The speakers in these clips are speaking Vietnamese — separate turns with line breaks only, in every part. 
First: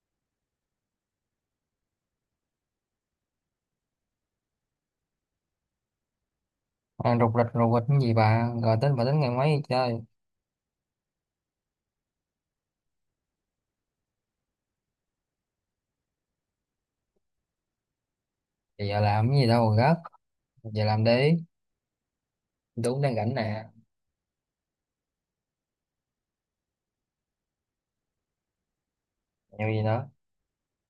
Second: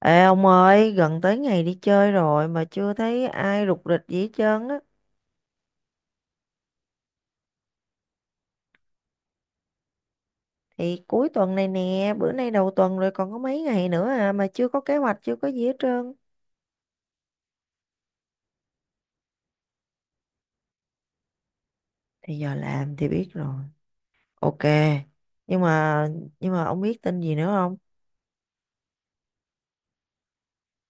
Ê ông ơi, gần tới ngày đi chơi rồi mà chưa thấy ai rục rịch gì hết trơn á.
À, rục rịch cái gì, bà tính ngày mấy đi chơi
Thì cuối tuần này nè, bữa nay đầu tuần rồi còn có mấy ngày nữa à mà chưa có kế hoạch, chưa có gì hết trơn.
thì giờ làm cái gì đâu mà gấp? Giờ làm đi.
Thì giờ làm
Đúng
thì
đang
biết
rảnh
rồi.
nè.
Ok. Nhưng mà nhưng mà ông biết tin gì nữa không?
Nhiều gì nữa?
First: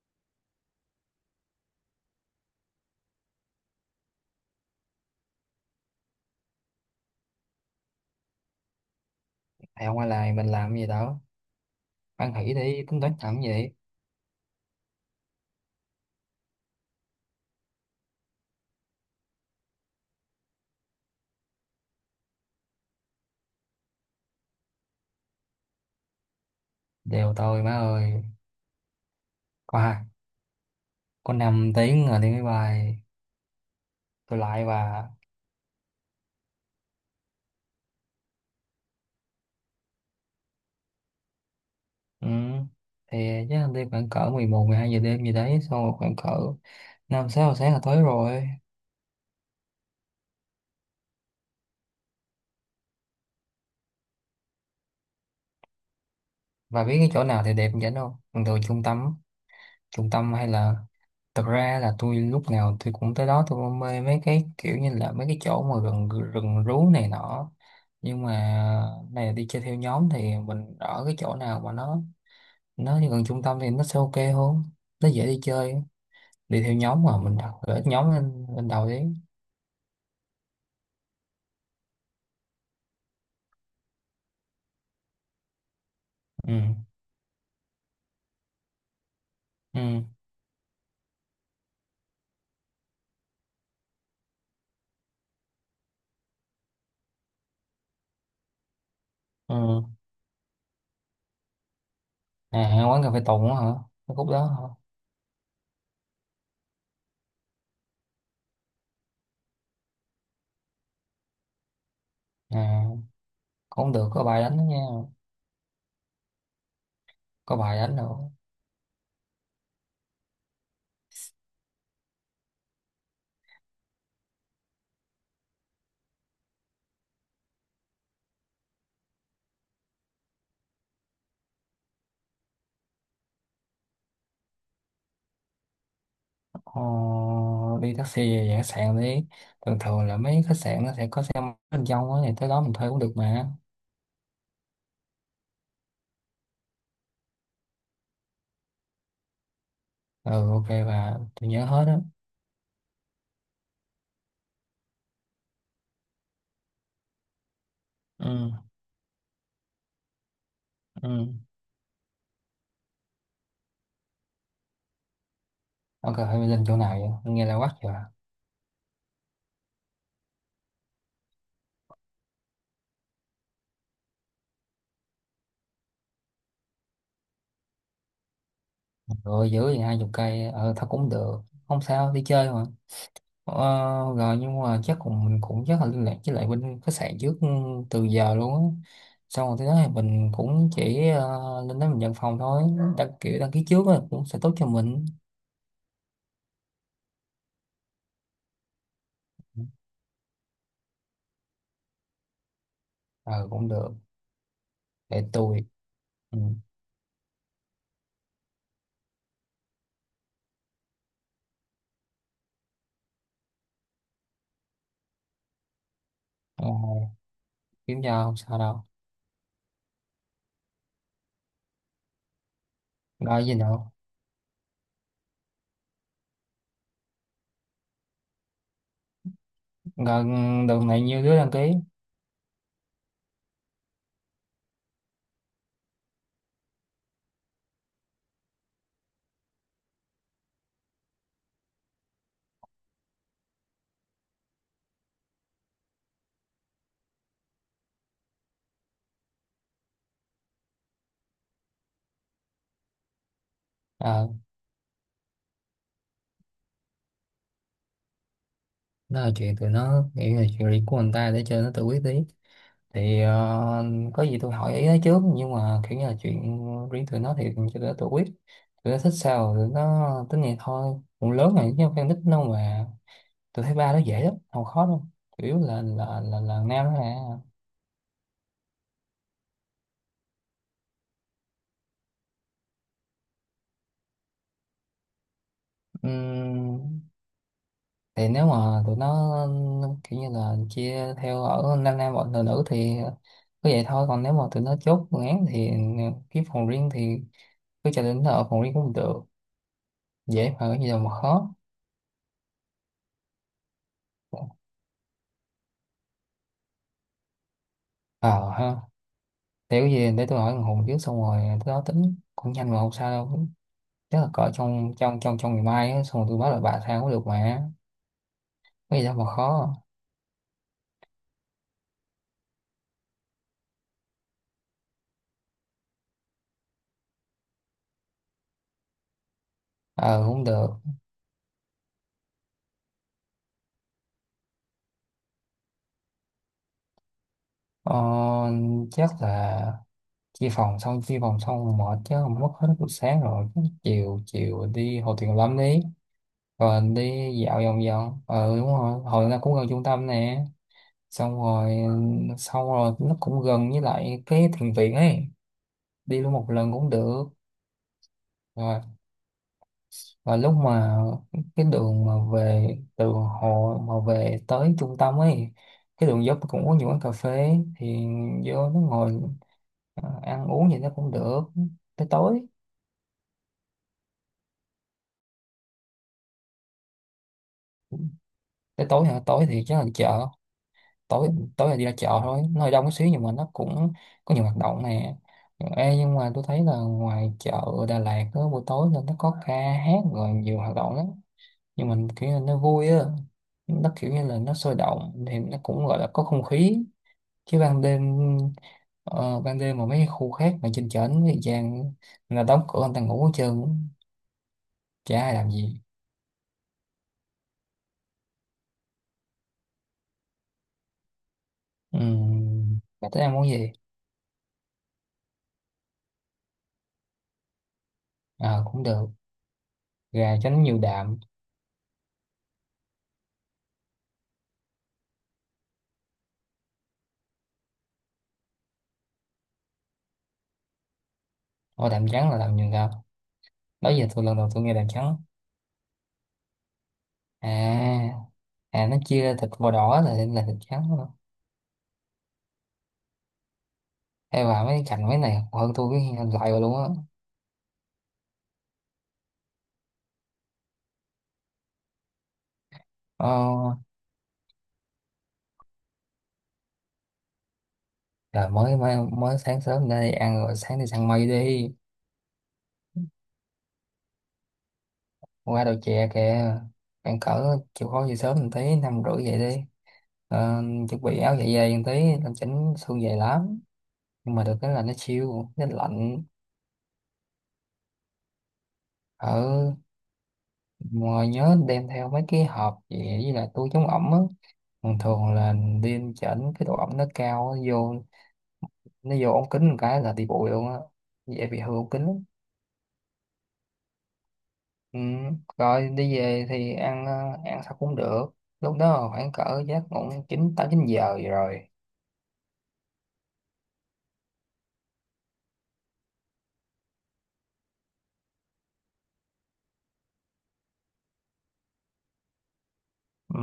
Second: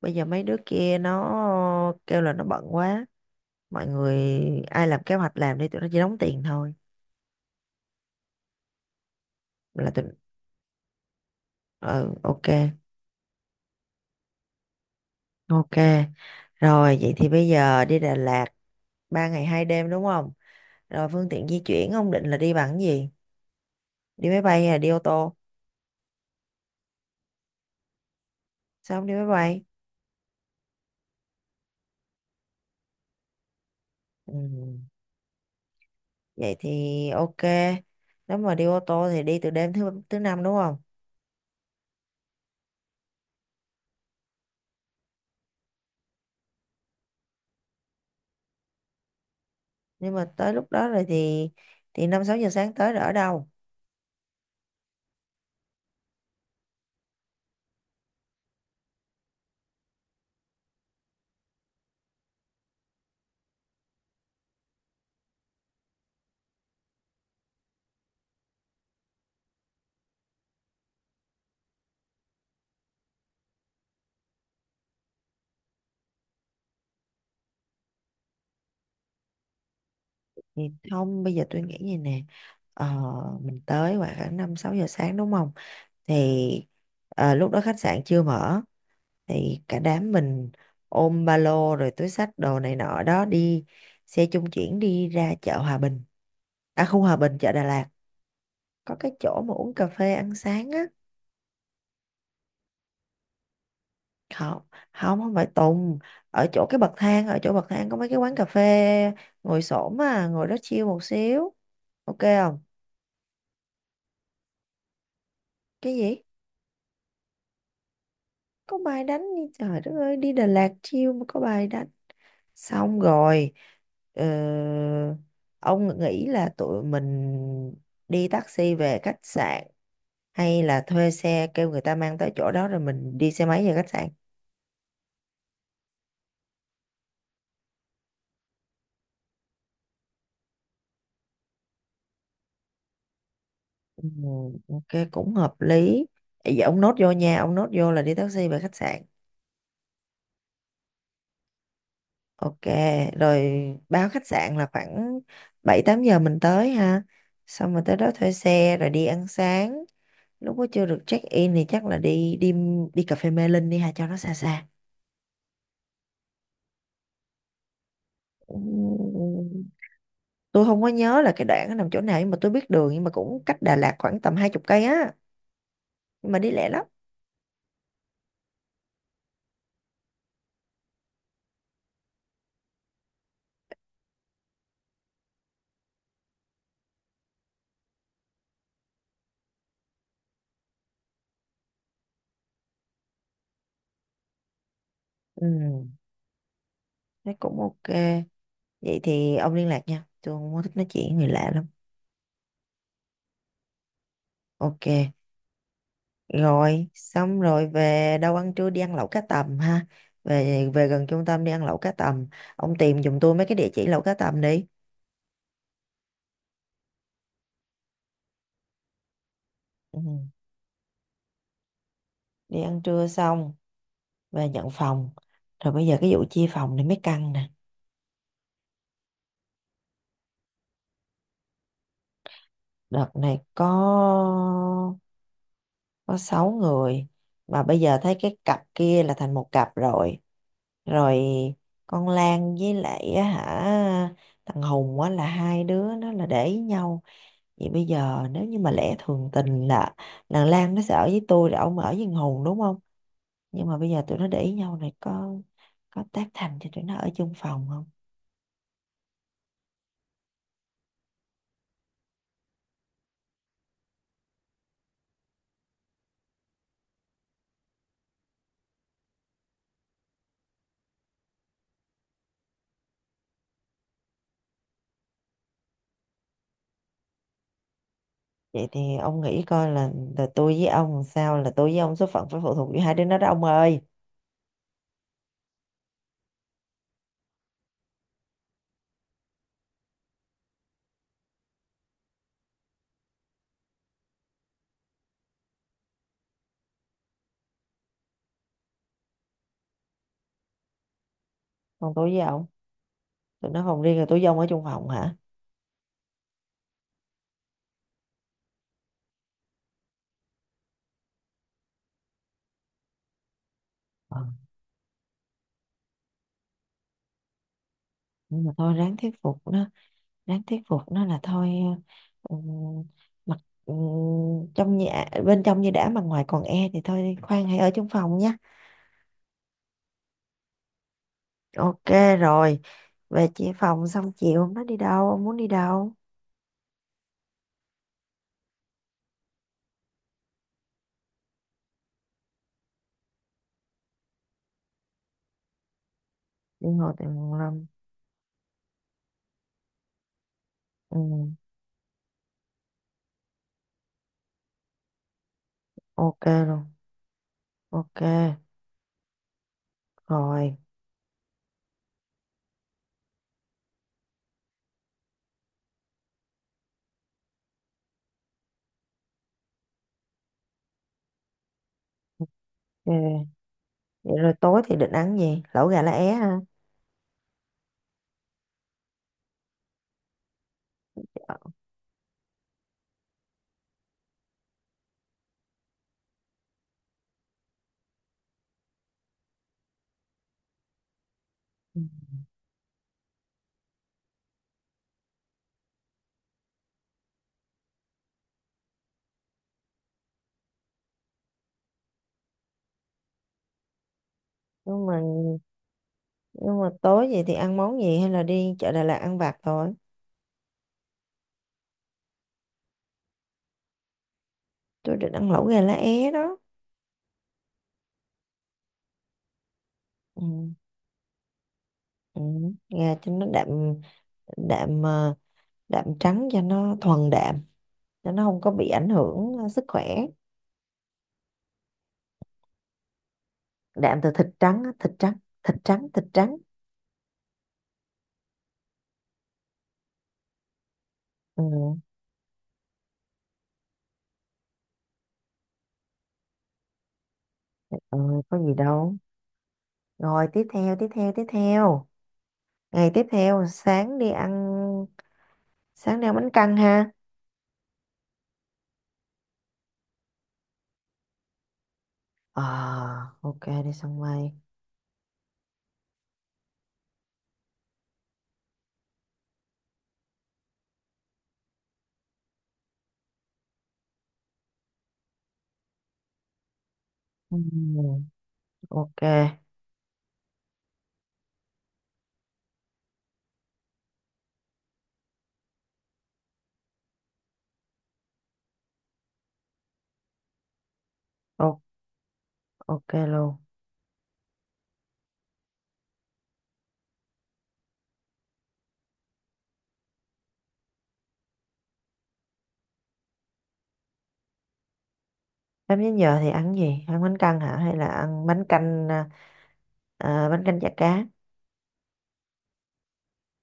Bây giờ mấy đứa kia nó kêu là nó bận quá. Mọi người ai làm kế hoạch làm đi, tụi nó chỉ đóng tiền thôi.
Thầy
Là
không
tụi
ai làm mình làm cái gì đâu.
Ừ,
Ăn
ok.
hỉ đi, tính toán làm cái gì?
Ok. Rồi vậy thì bây giờ đi Đà Lạt 3 ngày 2 đêm đúng không? Rồi phương tiện di chuyển ông định là đi bằng cái gì? Đi máy bay hay là đi ô tô?
Đều tôi má ơi.
Sao không đi máy bay?
Có hai, có 5 tiếng rồi đi máy bay.
Ừ.
Tôi lại và...
Vậy thì ok. Nếu mà đi ô tô thì đi từ đêm thứ thứ năm đúng không?
Ừ. Thì chắc là đi khoảng cỡ 11, 12 giờ đêm gì đấy, xong rồi khoảng cỡ 5 6 giờ sáng là tới rồi.
Nhưng mà tới lúc đó rồi thì 5 6 giờ sáng tới rồi ở đâu?
Bà biết cái chỗ nào thì đẹp vậy không? Thường thường trung tâm, hay là... Thật ra là tôi lúc nào tôi cũng tới đó, tôi cũng mê mấy cái kiểu như là mấy cái chỗ mà rừng rừng rú này nọ, nhưng mà này đi chơi theo nhóm thì mình ở cái chỗ nào mà nó gần trung tâm thì nó sẽ ok hơn, nó dễ đi chơi. Đi theo nhóm mà mình đặt gửi nhóm lên lên đầu đi.
Thì không, bây giờ tôi nghĩ như nè. Ờ, mình tới khoảng 5 6 giờ sáng đúng không? Thì
Ừ.
ờ, lúc đó khách sạn chưa mở, thì cả
Ừ.
đám mình ôm ba lô rồi túi xách đồ này nọ đó, đi xe trung chuyển đi ra chợ Hòa Bình, à khu Hòa Bình chợ Đà Lạt, có cái chỗ mà uống
Ừ.
cà phê ăn sáng á.
À, quán cà phê Tùng á hả? Cái khúc đó hả?
Không, không, không phải Tùng. Ở chỗ cái bậc thang, ở chỗ bậc thang có mấy cái quán cà phê ngồi xổm, à ngồi đó chill một xíu, ok không?
À, cũng được. Có bài đánh đó nha.
Cái gì?
Có bài đánh nữa.
Có bài đánh đi trời đất ơi, đi Đà Lạt chill mà có bài đánh. Xong rồi, ờ, ông nghĩ là tụi mình đi taxi về khách sạn, hay là thuê xe kêu người ta mang tới chỗ đó rồi mình đi xe máy về khách sạn?
Ờ, đi taxi về về khách sạn đi. Thường thường là mấy khách sạn nó sẽ có xe máy bên trong á thì tới đó mình thuê cũng được mà.
Ừ, ok cũng hợp lý. Vậy ông nốt vô nha, ông nốt vô là đi taxi về khách sạn.
Ừ ok, và tôi nhớ hết á.
Ok rồi, báo khách sạn là khoảng 7 8 giờ mình tới ha, xong rồi tới đó thuê
Ừ.
xe rồi đi ăn sáng. Lúc đó chưa được check
Ừ
in thì chắc là đi, đi đi cà phê Mê Linh đi ha, cho nó xa xa.
ok, phải lên chỗ nào, vậy nghe là quắc rồi.
Ừm, tôi không có nhớ là cái đoạn nó nằm chỗ nào nhưng mà tôi biết đường, nhưng mà cũng cách Đà Lạt khoảng tầm 20 cây á, nhưng mà đi lẹ lắm.
Rồi giữ thì 20 cây, ờ thôi cũng được, không sao đi chơi mà. Ờ, rồi nhưng mà chắc cũng mình cũng chắc là liên lạc với lại bên khách sạn trước, ừ, từ giờ luôn á. Xong rồi tới đó thì mình cũng chỉ ờ, lên đó mình nhận phòng thôi. Đăng kiểu đăng ký trước á cũng sẽ tốt cho mình.
Ừ thế cũng ok. Vậy thì ông liên lạc nha, tôi không có thích nói chuyện với người lạ lắm.
Ừ cũng được.
Ok.
Để tôi... Ừ.
Rồi xong rồi về đâu ăn trưa, đi ăn lẩu cá tầm ha. Về về gần trung tâm đi ăn lẩu cá tầm. Ông tìm giùm tôi mấy cái địa chỉ lẩu cá tầm đi.
Ờ, kiếm cho, không sao đâu.
Ừ. Đi ăn trưa
Gọi
xong
gì đâu.
về nhận phòng, rồi bây giờ cái vụ chia phòng này mới căng nè.
Gọi. Đợt này nhiều đứa đăng ký.
Đợt này có 6 người, mà bây giờ thấy cái cặp kia là thành một cặp rồi. Rồi con Lan với lại á hả, thằng Hùng á, là hai đứa nó là để ý nhau. Vậy bây giờ nếu như mà lẽ thường tình là thằng Lan nó sẽ ở với tôi rồi ông ở với thằng Hùng đúng không, nhưng mà bây giờ tụi
Ờ,
nó để ý nhau này, có tác thành cho tụi nó ở chung phòng không?
đó là chuyện tụi nó, nghĩ là chuyện riêng của người ta, để cho nó tự quyết tí. Thì ờ, có gì tôi hỏi ý nó trước, nhưng mà kiểu như là chuyện riêng tụi nó thì cho tụi nó tự quyết. Tụi nó thích sao tụi nó tính vậy thôi, cũng lớn rồi chứ không phải nít đâu mà. Tôi thấy ba nó dễ lắm, không khó đâu. Chủ yếu là nam đó.
Vậy thì ông nghĩ coi là tôi với ông làm sao, là tôi với ông số phận phải phụ thuộc vào hai đứa nó đó ông ơi.
Nè, thì nếu mà tụi nó kiểu như là chia theo ở nam nam bọn nữ nữ thì cứ vậy thôi, còn nếu mà tụi nó chốt phương án thì kiếm phòng riêng thì cứ cho đến ở phòng riêng cũng được. Dễ mà, cái gì đâu mà khó.
Còn tôi với ông, tụi nó phòng riêng rồi tôi với ông ở chung phòng hả?
Ờ ha. Để cái gì, để tôi hỏi thằng Hùng trước, xong rồi tới đó tính cũng nhanh mà, không sao đâu. Chắc
Ờ,
là cỡ trong trong trong trong ngày mai á, xong rồi tôi báo lại bà sao cũng được mà.
nhưng mà thôi ráng
Cái gì
thuyết
đâu mà
phục nó,
khó.
ráng thuyết phục nó là thôi, ờ, ừ, mặc, ừ, trong nhà bên trong như đã mà ngoài còn e thì thôi khoan hãy ở trong phòng nha.
Ờ cũng được.
Ok rồi. Về chia phòng xong chiều nó đi đâu, ông muốn đi đâu?
Ờ, chắc là chia phòng xong rồi mệt chứ không, mất hết buổi sáng rồi. Chứ chiều chiều đi Hồ Tuyền Lâm đi,
Đi
rồi
ngồi từ
đi
nguồn
dạo
lâm.
vòng vòng, ừ đúng rồi, hồi nó cũng gần trung tâm nè.
Ừ,
xong rồi Xong rồi nó cũng gần với lại cái thiền viện ấy. Đi
ok
luôn một
luôn.
lần cũng được.
Ok.
Rồi. Và lúc
Rồi.
mà cái đường mà về từ hồ mà về tới trung tâm ấy, cái đường dốc cũng có nhiều quán cà phê thì vô nó ngồi à, ăn uống gì nó cũng được, tới tối.
Ok. Vậy rồi tối thì định ăn gì, lẩu gà lá é ha.
Tới tối hả? Tối thì chắc là chợ. Tối Tối là đi ra chợ thôi, nó hơi đông một xíu nhưng mà nó cũng có nhiều hoạt động nè. Ê, nhưng mà tôi thấy là ngoài chợ Đà Lạt đó, buổi tối là nó có ca hát rồi nhiều hoạt động lắm,
Ừ.
nhưng mình kiểu là nó vui á, nó kiểu như là nó sôi động thì nó cũng gọi là có không khí, chứ ban đêm, ờ, ban đêm mà mấy khu khác mà trên chợ nó vàng là đóng cửa, người ta ngủ hết trơn,
nhưng mà
chả ai làm gì.
nhưng mà tối vậy thì ăn món gì, hay là đi chợ Đà Lạt ăn vặt thôi?
Bà tới ăn món gì?
Tôi định ăn lẩu gà lá é đó.
À, cũng được.
Ừ,
Gà chấm nhiều đạm.
ừ. Nghe cho nó đạm. Đạm, ờ, đạm trắng cho nó thuần đạm, cho nó không có bị ảnh hưởng, ờ, sức khỏe.
Ô, đạm trắng là làm nhiều đạm? Đó
Đạm
giờ
từ
tôi
thịt
lần đầu
trắng
tôi
á,
nghe đàn
thịt trắng,
trắng.
thịt trắng, thịt trắng.
À. À, nó chia ra thịt màu đỏ là thịt trắng luôn.
Ừ,
Hay vào mấy cạnh mấy này hơn, tôi cái lại rồi luôn á.
ừ, có gì đâu. Rồi tiếp theo ngày tiếp
Ờ,
theo sáng đi ăn, sáng đi ăn bánh căn ha.
trời mới, mới sáng sớm ra đi ăn, rồi sáng đi săn mây đi.
Ờ, ok đi sân bay.
Qua đầu chè kìa. Bạn cỡ chịu khó về sớm một tí, 5 rưỡi vậy đi. Ờ, chuẩn bị áo dạ dày một tí. Làm chỉnh xương dày lắm, nhưng mà được cái là nó siêu, nó lạnh.
Ừ, ok.
Ờ. Ngoài nhớ đem theo mấy cái hộp vậy với lại túi chống ẩm á. Thường thường là đi chỉnh cái độ ẩm nó cao, nó vô, ống kính một cái là đi bụi luôn á, dễ
O-,
bị hư ống kính lắm.
ok luôn.
Ừ. Rồi đi về thì ăn, ờ, ăn sao cũng được. Lúc đó khoảng cỡ giấc ngủ chín tám chín giờ vậy rồi.
Em đến giờ thì ăn gì? Ăn bánh căn hả? Hay là ăn bánh canh, à, à, bánh canh chả cá?
Ừ.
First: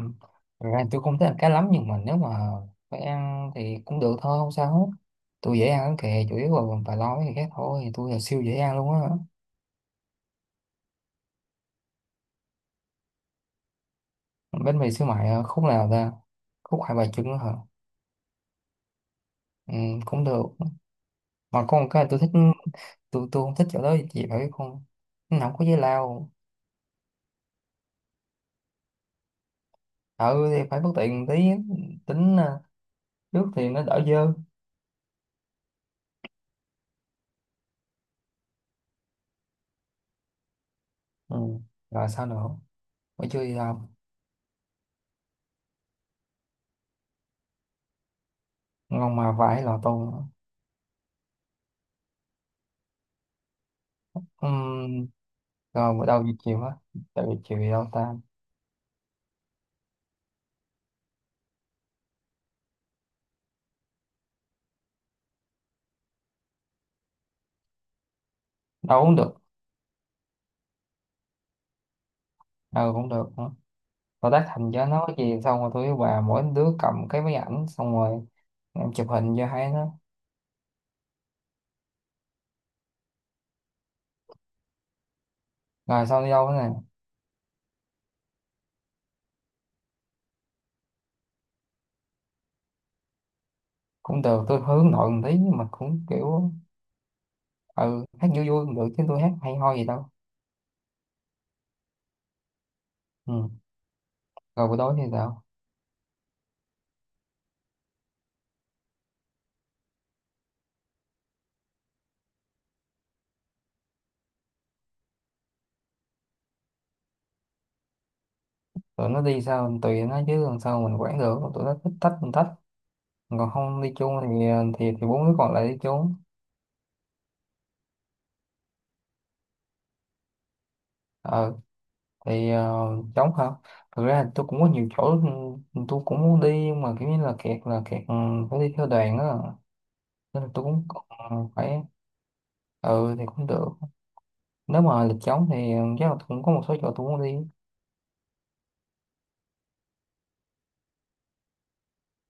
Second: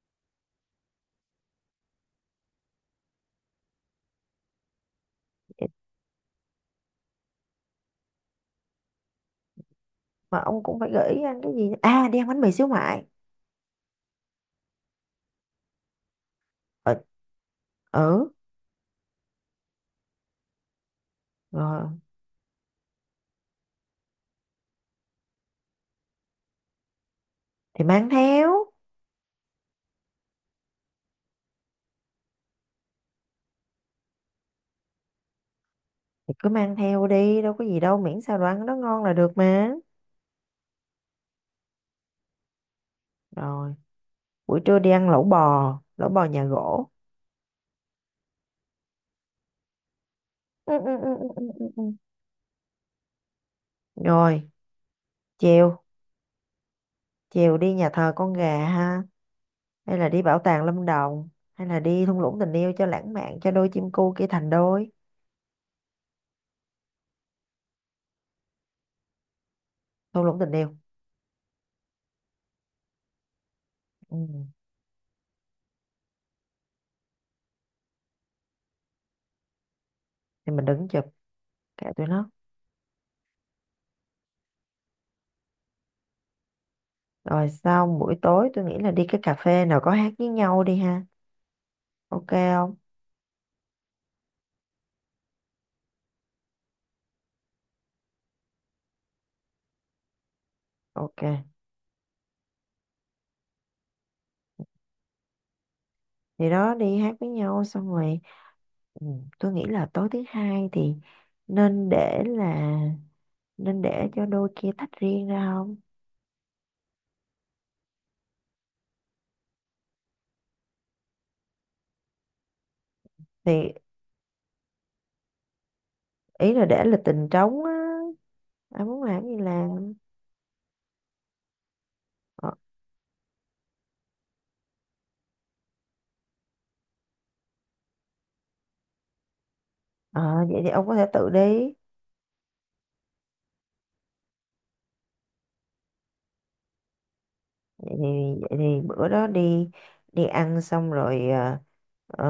Thật ra tôi không thích ăn cá lắm nhưng mà nếu mà phải ăn thì cũng được thôi, không sao hết. Tôi dễ ăn lắm kìa, chủ yếu là bà lo mấy cái khác thôi, tôi là siêu dễ ăn luôn á.
Mà ông cũng phải gợi ý ăn cái gì à, đi ăn bánh mì xíu mại.
Bánh mì xíu mại à, khúc nào ta? Khúc Hai
Ở,
Bà Trưng hả?
ừ.
Ừ, cũng được. Mà có một
Rồi.
cái tôi thích, tôi không thích chỗ đó, chị phải biết không? Nó không có giấy lao.
Thì mang theo,
Ừ thì phải bất tiện tí. Tính à, nước thì nó đỡ dơ.
thì cứ mang theo đi đâu có gì đâu, miễn sao đồ ăn nó ngon là được mà.
Ừ. Rồi sao nữa? Buổi trưa thì
Rồi
làm...
buổi trưa đi ăn lẩu bò, lẩu bò nhà gỗ.
Ngon mà vải lò tô nữa.
Ừ, ừ, ừ, ừ, ừ, ừ. Ừ. Rồi.
Ừm.
Chiều,
Rồi bữa đầu giờ chiều á, tại vì
chiều
chiều thì
đi
đâu
nhà thờ
ta?
con gà ha, hay là đi bảo tàng Lâm Đồng, hay là đi thung lũng tình yêu cho lãng mạn cho đôi chim cu kia thành đôi.
Đâu cũng được.
Thung lũng tình yêu.
Đâu cũng được nữa.
Ừ.
Rồi tác thành cho nó cái gì, xong rồi tôi với bà mỗi đứa cầm cái máy ảnh xong rồi em chụp hình cho hai nó.
Thì mình đứng chụp, kệ tụi nó.
Rồi xong đi đâu nữa nè?
Rồi xong buổi tối tôi nghĩ là đi cái cà phê nào có hát với nhau đi ha. Ok không?
Cũng được, tôi hướng nội một tí nhưng mà cũng kiểu, ừ hát vui vui cũng được chứ tôi hát hay ho gì đâu.
Ok.
Ừ. Rồi buổi tối thì sao?
Thì đó, đi hát với nhau xong rồi. Ừ, tôi nghĩ là tối thứ hai thì nên để là nên để cho đôi kia tách riêng ra không?
Tụi nó đi sao tùy nó chứ làm sao mình quản được, tụi nó thích tách mình tách, còn
Thì
không đi chung thì ờ, thì 4 đứa còn lại đi chung.
ý là để là tình trống á. Ai muốn làm gì làm.
Ờ.
Ờ,
Thì ờ, trống hả? Thực ra tôi cũng có nhiều chỗ, ừ, tôi cũng muốn đi nhưng mà kiểu như là kẹt là kẹt, ừ, phải đi theo đoàn á. Nên
ờ,
là
vậy
tôi
thì ông
cũng
có thể tự
ừ,
đi.
phải, ừ thì cũng được. Nếu mà lịch trống thì chắc là cũng có một số chỗ tôi muốn đi.
vậy thì vậy thì bữa đó đi, đi ăn xong rồi, à, ờ,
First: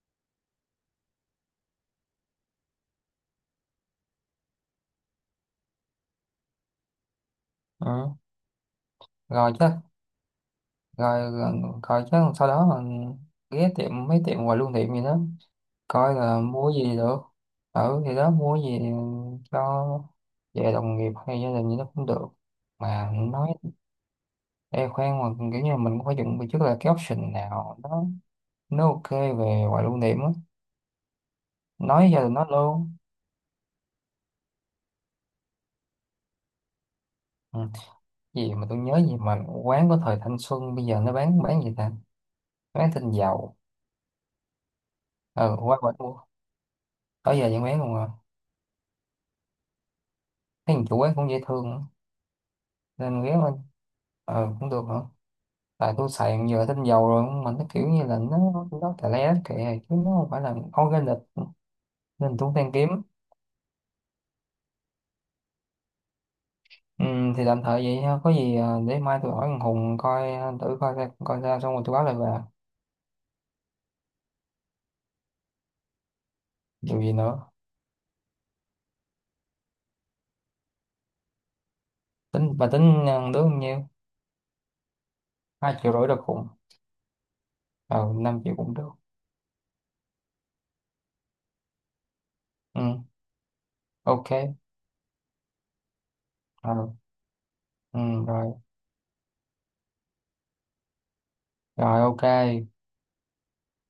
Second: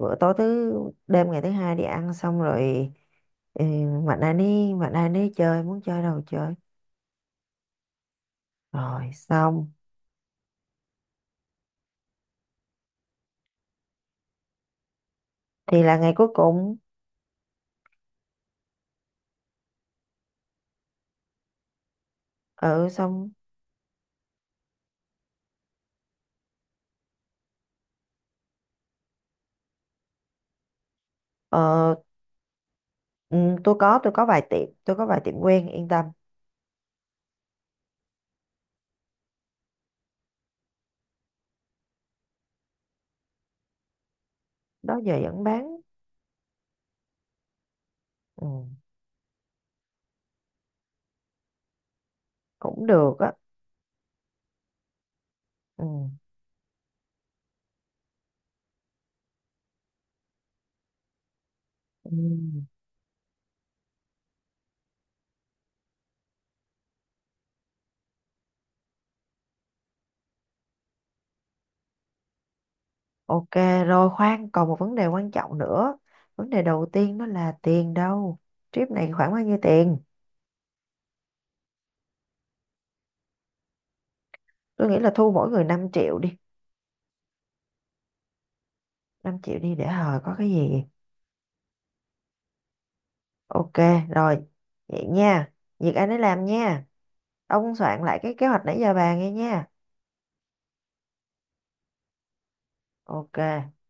bữa tối thứ, đêm ngày thứ hai đi ăn xong rồi, ừ, mạnh ai đi chơi, muốn chơi đâu chơi.
Ừ.
Rồi
Rồi
xong.
chắc. Rồi. Coi chứ sau đó mà ghé tiệm mấy tiệm quà lưu niệm gì đó,
Thì là ngày
coi
cuối
là mua
cùng.
gì được, ở thì đó mua gì cho về đồng nghiệp hay gia đình gì đó cũng được.
Ừ
Mà
xong.
nói e khoan mà kiểu như là mình cũng phải chuẩn bị trước là cái option nào đó nó ok về quà lưu niệm á,
Ờ,
nói gia đình nó luôn.
ừ, tôi có vài tiệm tôi có vài tiệm quen yên tâm.
Ừ. Gì mà tôi nhớ, gì mà quán của thời thanh xuân bây giờ nó bán gì ta? Bán thịt dầu.
Đó giờ vẫn
Ừ qua
bán.
bển mua. Tới giờ vẫn bán luôn à?
Ừ,
Thấy thằng chủ quán cũng dễ thương á.
cũng được
Nên
á.
ghé qua. Ờ cũng được hả?
Ừ.
Tại tôi xài giờ tinh dầu rồi mà nó kiểu như là nó tè le kệ chứ nó không phải là organic.
Ừ.
Nên tôi cũng đang kiếm. Ừ, thì tạm thời vậy ha, có gì à, để mai tôi hỏi thằng Hùng coi, à, thử coi ra xong rồi tôi báo lại về.
Ok rồi, khoan còn một vấn đề quan trọng nữa, vấn đề đầu
Điều gì
tiên đó
nữa?
là tiền đâu. Trip này khoảng bao nhiêu tiền?
Tính bà tính à, đứa bao nhiêu?
Tôi nghĩ là thu mỗi người
hai
5
triệu rưỡi
triệu
được
đi.
Hùng. Ờ 5 triệu cũng được.
Năm triệu đi để hồi có cái gì.
Ừ
Ok. Rồi,
ok.
vậy nha, việc anh ấy làm
Ờ.
nha, ông
Ừ,
soạn lại cái kế
rồi.
hoạch nãy giờ bàn nghe nha.
Rồi ok.
Ok.